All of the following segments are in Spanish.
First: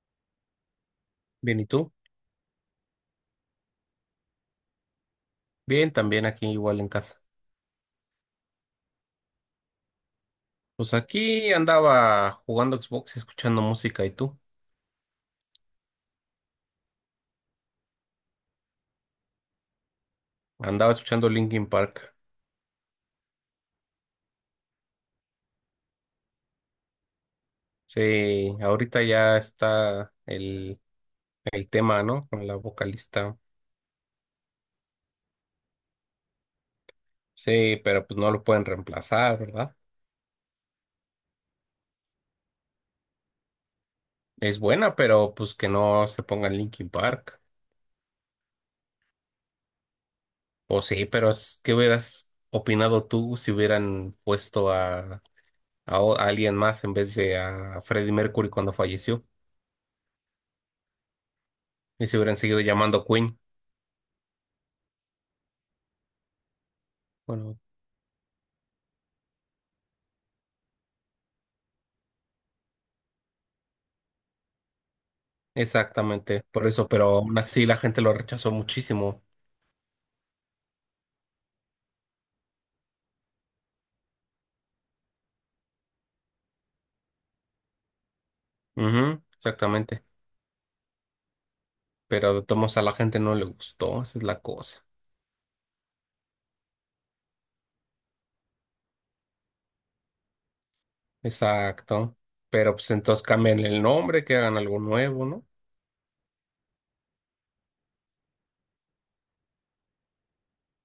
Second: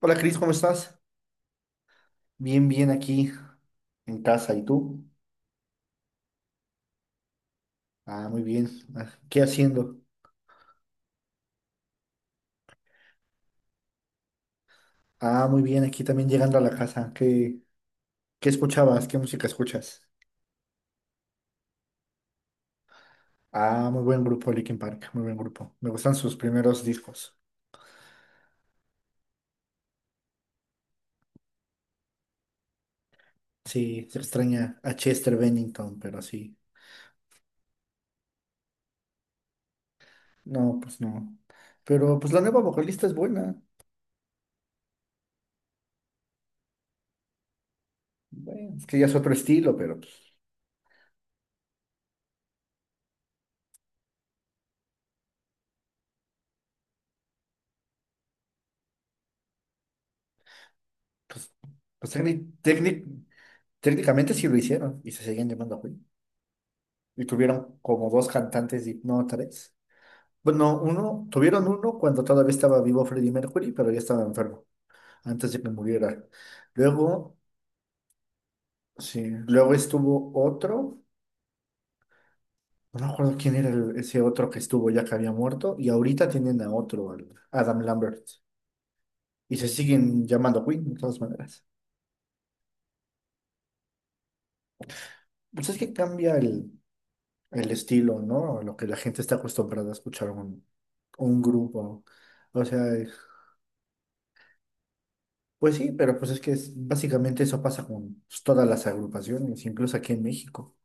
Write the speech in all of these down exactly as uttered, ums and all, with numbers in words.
Hola Cris, ¿cómo estás? Bien, ¿y tú? Bien, bien aquí en casa. ¿Y tú? Bien, también aquí igual en casa. Ah, muy bien. Ah, ¿qué haciendo? Pues aquí andaba jugando Xbox, escuchando música, ¿y tú? Ah, muy bien, aquí también llegando a la casa. ¿Qué, qué escuchabas? ¿Qué música escuchas? Andaba escuchando Linkin Park. Ah, muy buen grupo, Linkin Park, muy buen grupo. Me gustan sus primeros discos. Sí, ahorita ya está el, el tema, ¿no? Con la vocalista. Sí, se extraña a Chester Bennington, pero sí. Sí, pero pues no lo pueden reemplazar, ¿verdad? No, pues no. Pero pues la nueva vocalista es buena. Es buena, pero pues que no se pongan Linkin Park. Bueno, es que ya es otro estilo, pero pues, O sí, pero es- ¿qué hubieras opinado tú si hubieran puesto a, a o- a alguien más en vez de a Freddie Mercury cuando falleció? pues, Y pues se hubieran técnic- seguido técnic- llamando Queen. técnicamente sí lo hicieron y se seguían llamando a Y Bueno, tuvieron como dos cantantes, y- no, tres. Bueno, uno, tuvieron uno cuando todavía estaba vivo Freddie Mercury, pero ya estaba enfermo, antes de que muriera. exactamente, por eso, pero aún Luego, así la gente lo rechazó muchísimo. sí, luego estuvo otro, no me acuerdo quién era el- ese otro que estuvo ya que había muerto, y ahorita tienen a otro, al Adam Lambert, Ujú, y se exactamente. siguen llamando Queen, de todas maneras. Pero de todos modos a la gente no le gustó, esa es la cosa. Pues es que cambia el, el estilo, ¿no? A lo que la gente está acostumbrada a escuchar un, un grupo. Exacto. O Pero sea, pues entonces cambien el nombre, que hagan algo nuevo, ¿no? pues sí, pero pues es que es- básicamente eso pasa con pues, todas las agrupaciones, incluso aquí en México.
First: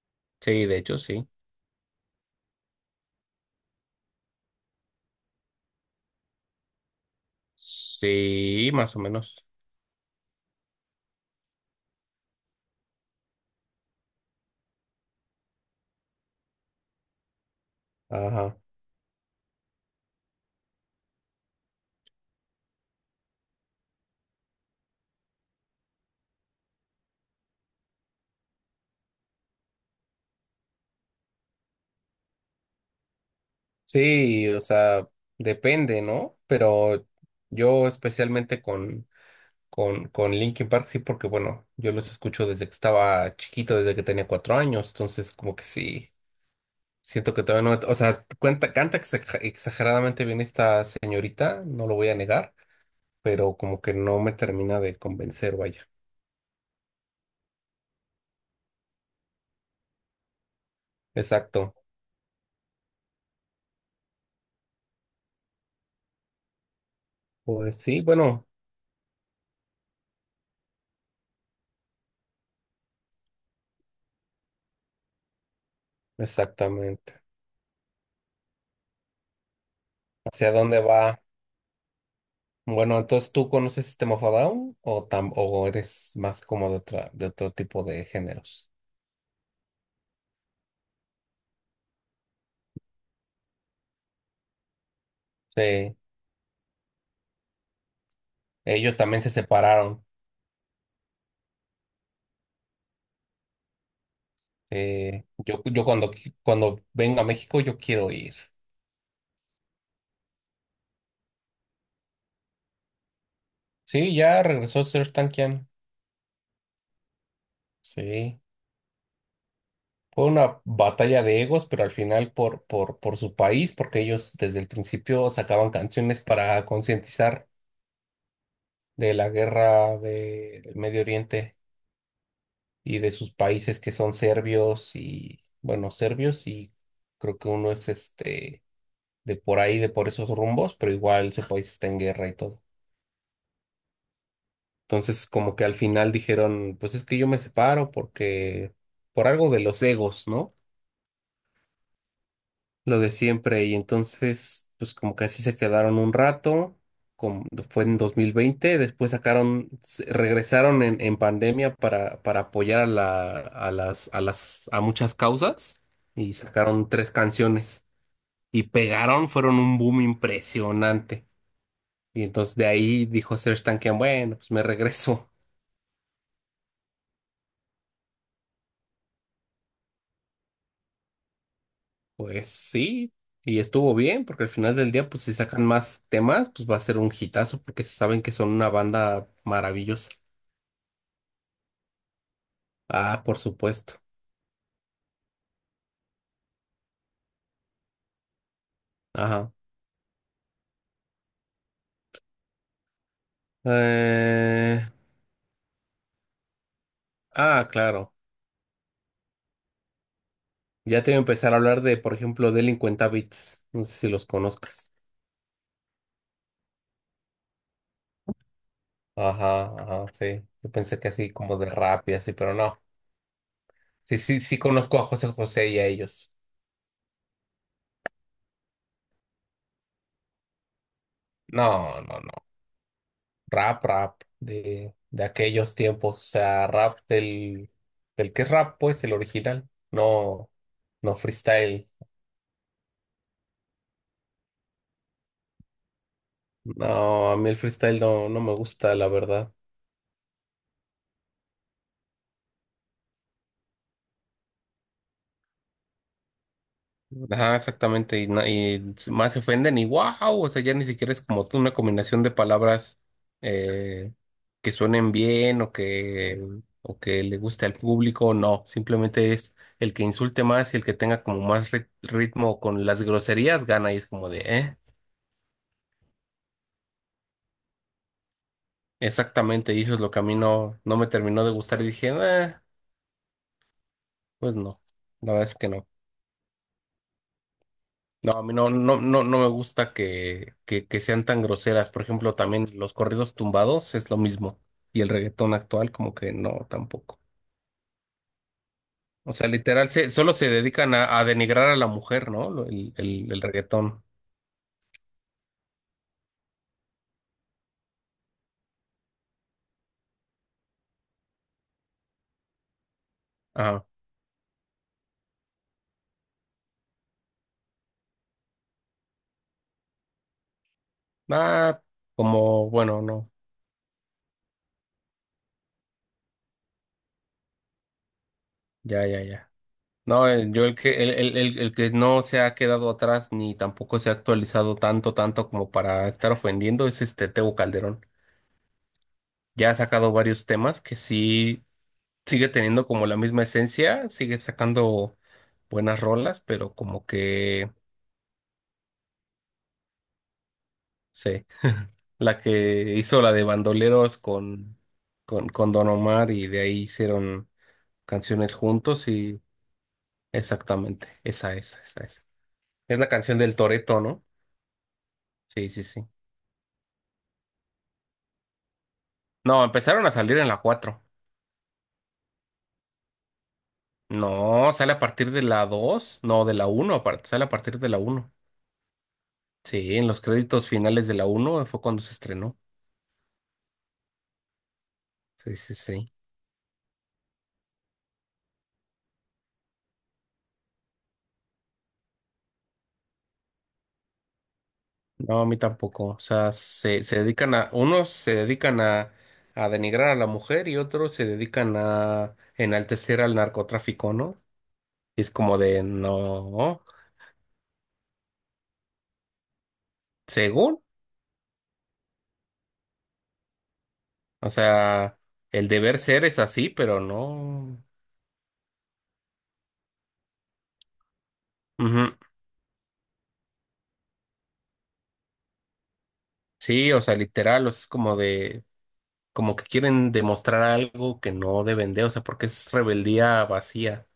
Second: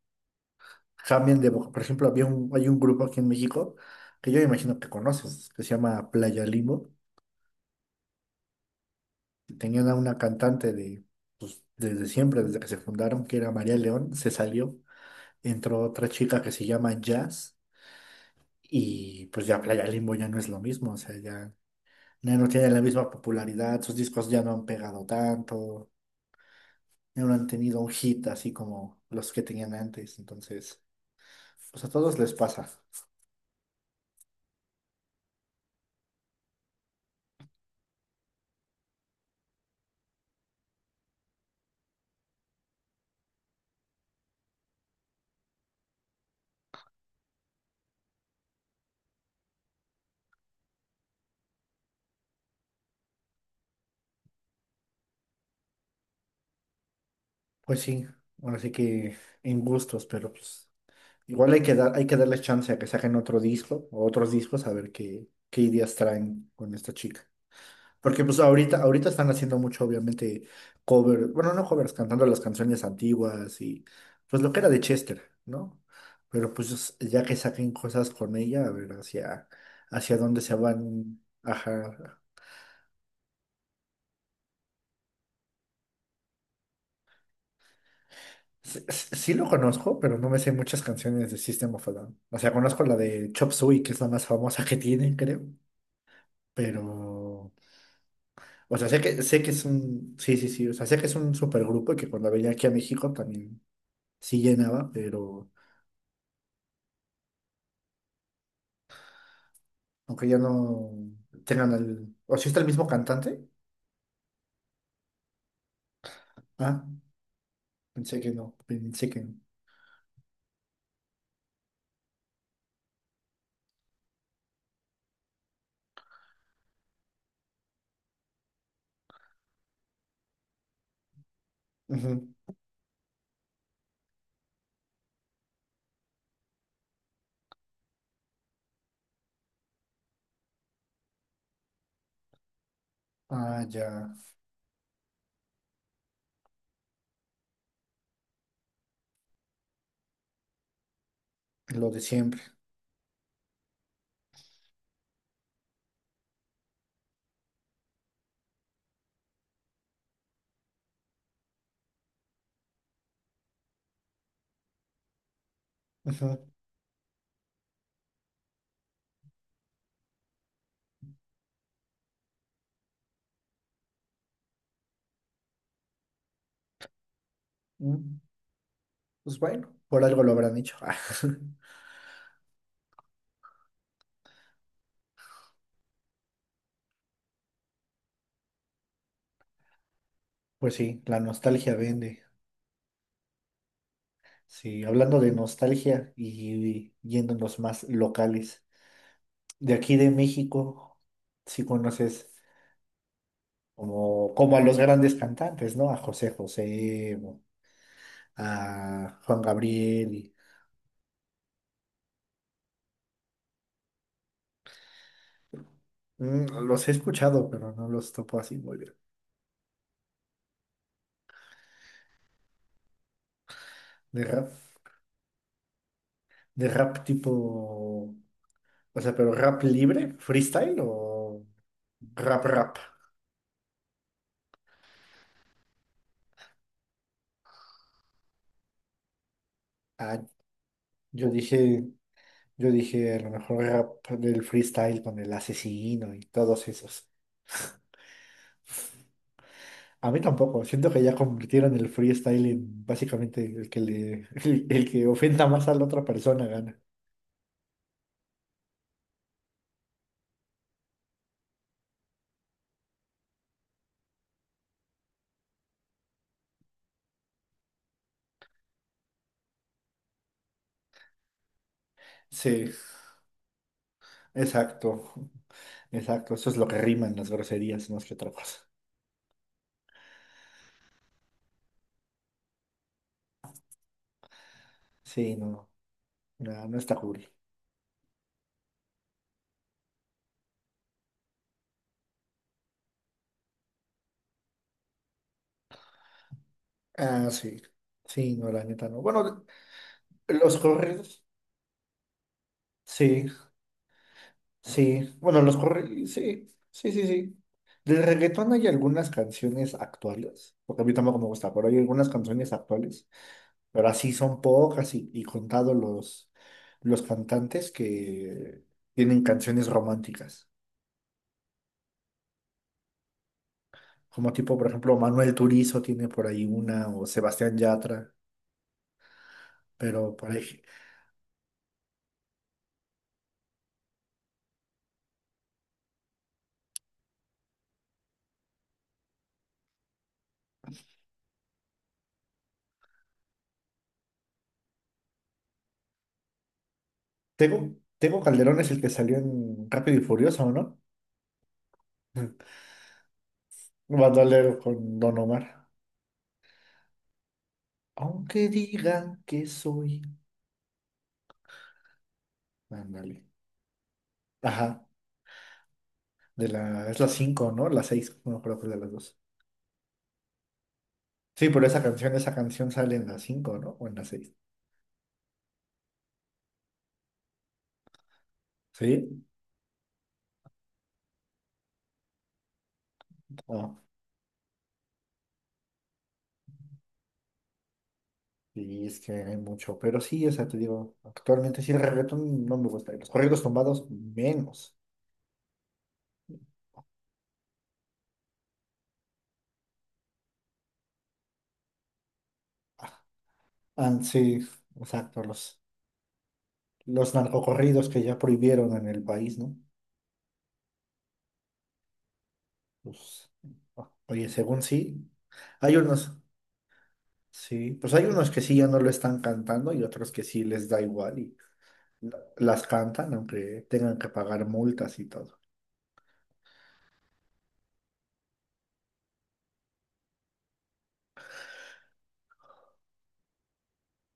Sí, de hecho, sí. Cambian de voz. Por ejemplo, había un, hay un grupo aquí en México que yo imagino que conoces, que se llama Playa Limbo. Sí, más o menos. Tenían a una cantante de, pues, desde siempre, desde que se fundaron, que era María León, se salió, entró otra chica que se llama Jazz, Ajá. y pues ya Playa Limbo ya no es lo mismo, o sea, ya, ya no tiene la misma popularidad, sus discos ya no han pegado tanto, ya no han tenido un hit así como los que tenían antes. Entonces, pues a todos les pasa. Sí, o sea, depende, ¿no? Pero yo especialmente con, con, con Linkin Park, sí, porque bueno, yo los escucho desde que estaba chiquito, desde que tenía cuatro años, entonces como que sí. Siento que todavía no, o sea, cuenta, canta exa- exageradamente bien esta señorita, no lo voy a negar, pero como que no me termina de convencer, vaya. Pues sí, ahora sí que en gustos, pero pues igual hay que Exacto. dar, hay que darles chance a que saquen otro disco o otros discos a ver qué, qué ideas traen con esta chica. Pues sí, Porque pues bueno, ahorita, ahorita están haciendo mucho, obviamente, cover, bueno, no covers, cantando las canciones antiguas y pues lo que era de Chester, ¿no? Pero pues exactamente. ya que saquen cosas con ella, a ver hacia, hacia dónde ¿Hacia se dónde va? van, ajá. Bueno, entonces tú conoces System of a Down o tam- o eres más como de otra, de otro tipo de géneros. Sí, sí- sí lo conozco, pero no me sé muchas canciones de System of a Down. O sea, conozco la de Chop Suey, que es la más famosa que tienen, creo. Sí, Pero, o sea, ellos sé que, también se sé que es separaron. un, sí, sí, sí, o sea, sé que es un supergrupo y que cuando venía aquí a México también sí llenaba, Eh, pero yo, yo cuando, qui- cuando venga a México, yo quiero ir. aunque ya no tengan el, o si está el mismo cantante. Sí, ya regresó Serj Tankian. Ah, pensé que Sí. no, pensé que no. Fue una batalla de egos, pero al final por, por, por su país, porque ellos desde el principio sacaban canciones para concientizar de la guerra de- del Medio Oriente Ujú. y de sus países que son serbios y, bueno, serbios y creo que uno es este de por ahí, de por esos rumbos, pero igual su país está en guerra y todo. Ah, ya, Entonces, como que al final dijeron, pues es que yo me separo porque por algo de los egos, ¿no? lo de siempre. Lo de siempre. Y entonces, pues como que así se quedaron un rato, como fue en dos mil veinte, después sacaron, se- regresaron en, en pandemia para, para apoyar a la, a las, a las, a muchas causas y Ujú. sacaron tres canciones y pegaron, fueron un boom impresionante. Y entonces de ahí dijo Serj Tankian, bueno, pues me regreso. Mm, pues bueno, por algo lo habrán hecho. Pues sí. Y estuvo bien, porque al final del día, pues si sacan más temas, pues va a ser un hitazo, porque saben que son una banda maravillosa. Pues sí, la nostalgia vende. Ah, por supuesto. Sí, hablando de nostalgia y yéndonos más locales, Ajá. de aquí de México, si conoces como, como a los Eh, grandes cantantes, ¿no? A José José, ah, claro. a Juan Gabriel, y- Ya te voy a empezar a hablar de, por ejemplo, Delincuentavits. No sé si los conozcas. mm, los he escuchado, pero no los topo así muy bien. Ajá, ajá, sí. Yo pensé que así como de rap y así, pero no. Sí, De sí, rap, sí conozco a José José y a ellos. de rap tipo, o sea, pero rap libre, ¿freestyle o No, no, rap no. rap? Rap, rap de, de aquellos tiempos. O sea, rap del, del que es rap, pues, el original. Ah, No, no yo dije, freestyle. yo dije a lo mejor rap del freestyle con el asesino y todos esos. No, a mí el freestyle no, no me gusta, la verdad. A mí tampoco. Siento que ya convirtieron el freestyle en básicamente el que le, el, el que ofenda más a la otra persona gana. Ajá, exactamente, y, na- y más se ofenden y wow, o sea, ya ni siquiera es como una combinación de palabras eh, que suenen bien o que, o que le guste al público, no, simplemente es el que insulte más y el que tenga como más ri- ritmo Sí, con las groserías gana y es como de, eh, exacto. Exacto. Eso es lo que riman las groserías más que otra cosa. exactamente, y eso es lo que a mí no, no me terminó de gustar y dije, eh, pues no, la Sí, verdad es no. que no. No, no está cool. No, a mí no, no, no, no me gusta que, que, que sean tan groseras. Por ejemplo, también los corridos tumbados es lo mismo. Y el reggaetón actual, como que no, tampoco. Ah, sí. Sí, no, la neta no. O Bueno, sea, literal, se, solo se los dedican a, corridos. a denigrar a la mujer, ¿no? Lo- El, Sí, el, el reggaetón. sí. Bueno, los corridos. Sí, sí, sí, sí. Del reggaetón hay algunas canciones actuales, porque a mí tampoco me gusta, pero hay algunas canciones actuales Ajá. pero así son pocas y, y contados los, los cantantes que tienen canciones románticas. Ah, como, bueno, no. Como tipo, por ejemplo, Manuel Turizo tiene por ahí una, o Sebastián Yatra, Ya, ya, ya. pero No, por el- ahí... yo el que, el, el, el, el que no se ha quedado atrás ni tampoco se ha actualizado tanto, tanto como para estar ofendiendo es este Tego Calderón. Ya ha sacado varios temas que sí sigue teniendo como la misma esencia, sigue sacando buenas rolas, pero como que, no Tengo, Tengo Calderón es el que salió en Rápido y Furioso, ¿no? sé, la que hizo la de Bandoleros Bandolero con, con Don con, Omar. con Don Omar y de ahí hicieron Aunque canciones juntos digan y que soy... exactamente, esa, esa, esa, esa. Es la Ándale. canción del Toreto, ¿no? Ajá, Sí, sí, sí. de la... Es la cinco, ¿no? La seis no creo, que es de las dos. No, empezaron a salir en la cuatro. Sí, pero esa canción, esa canción sale en la cinco, ¿no? O en la seis. No, sale a partir de la dos, no, de la uno, apar- sale a partir de la uno. ¿Sí? Sí, en los créditos finales de la uno fue cuando se estrenó. Ah. Sí, sí, sí. Y es que hay mucho, pero sí, o sea, te digo, actualmente sí el reggaetón no me gusta, y los corridos tumbados menos. No, a mí tampoco. O sea, se, se dedican a, unos se dedican a, a denigrar a la mujer y otros se dedican a Ah, enaltecer al ah, narcotráfico, sí, ¿no? Y exacto, es como los, de, no, los narcocorridos que ya prohibieron en el país, ¿no? según. Pues, ah, oye, O según sí, sea, el hay deber unos, ser es así, pero sí, no. pues hay unos que sí ya no lo están cantando y otros que sí les da igual y Ujú. la- las cantan, aunque tengan que pagar multas y todo. Sí, o sea, literal, o sea, es como de, como que quieren demostrar algo que no deben de, o sea, porque es rebeldía vacía.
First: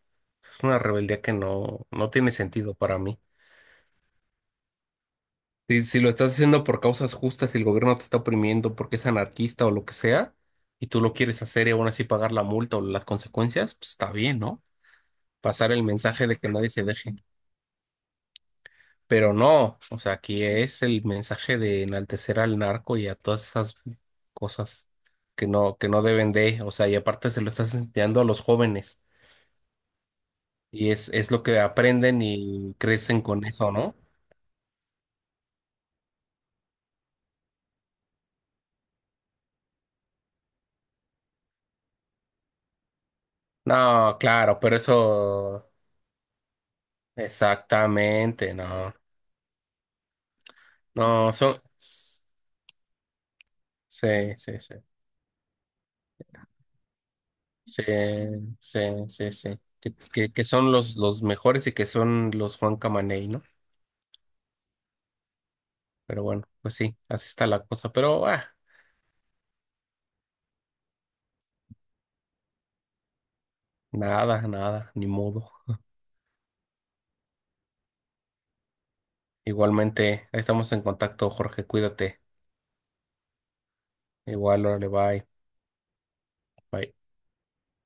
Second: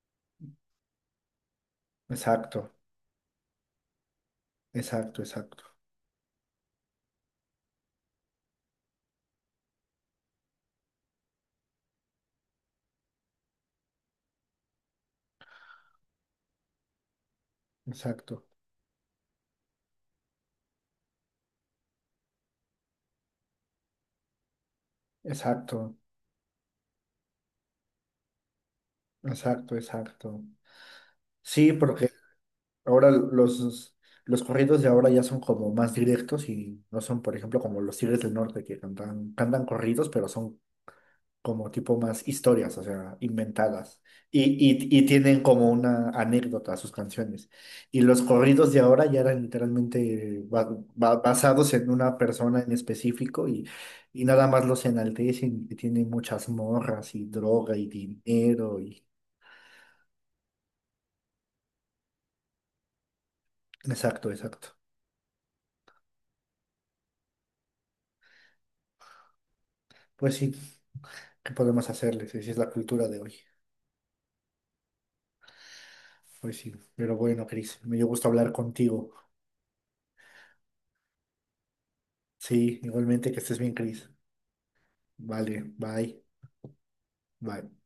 Es una rebeldía que no, no tiene Exacto, sentido para mí. exacto, exacto, Si, si lo estás haciendo por causas justas y el gobierno te está oprimiendo porque es anarquista o lo que sea, y tú lo quieres hacer y aún así pagar la multa o las consecuencias, pues está bien, ¿no? Pasar el mensaje de que nadie se deje. exacto, Pero no, o sea, aquí es el mensaje de enaltecer al narco y a todas esas cosas que no, que exacto, no deben de, o sea, y aparte se lo estás enseñando a los jóvenes exacto, exacto. y es, es lo que Sí, porque aprenden y ahora crecen con eso, los, ¿no? los corridos de ahora ya son como más directos y no son, por ejemplo, como los Tigres del Norte que cantan, cantan corridos, pero son como tipo más historias, o sea, inventadas. No, Y, claro, pero y, y tienen como eso una anécdota a sus canciones. Y los exactamente, corridos de no. ahora ya eran literalmente ba- ba- No, son... basados en una sí, persona en específico y, y sí, nada más sí. los enaltecen y tienen muchas morras y droga Sí, y dinero sí, y... sí, sí. Que, que, que son los, los mejores y que son los Juan Camaney, ¿no? Exacto, exacto. Pero bueno, pues sí, así está la cosa. Pero ah, Pues sí, ¿qué podemos hacerles? Esa es la cultura de hoy. nada, nada, ni modo. Pues sí, pero bueno, Cris, me dio gusto hablar contigo. Igualmente, ahí estamos en contacto, Jorge, cuídate. Sí, igualmente que estés bien, Cris. Igual, órale, bye. Vale, bye, Bye. bye.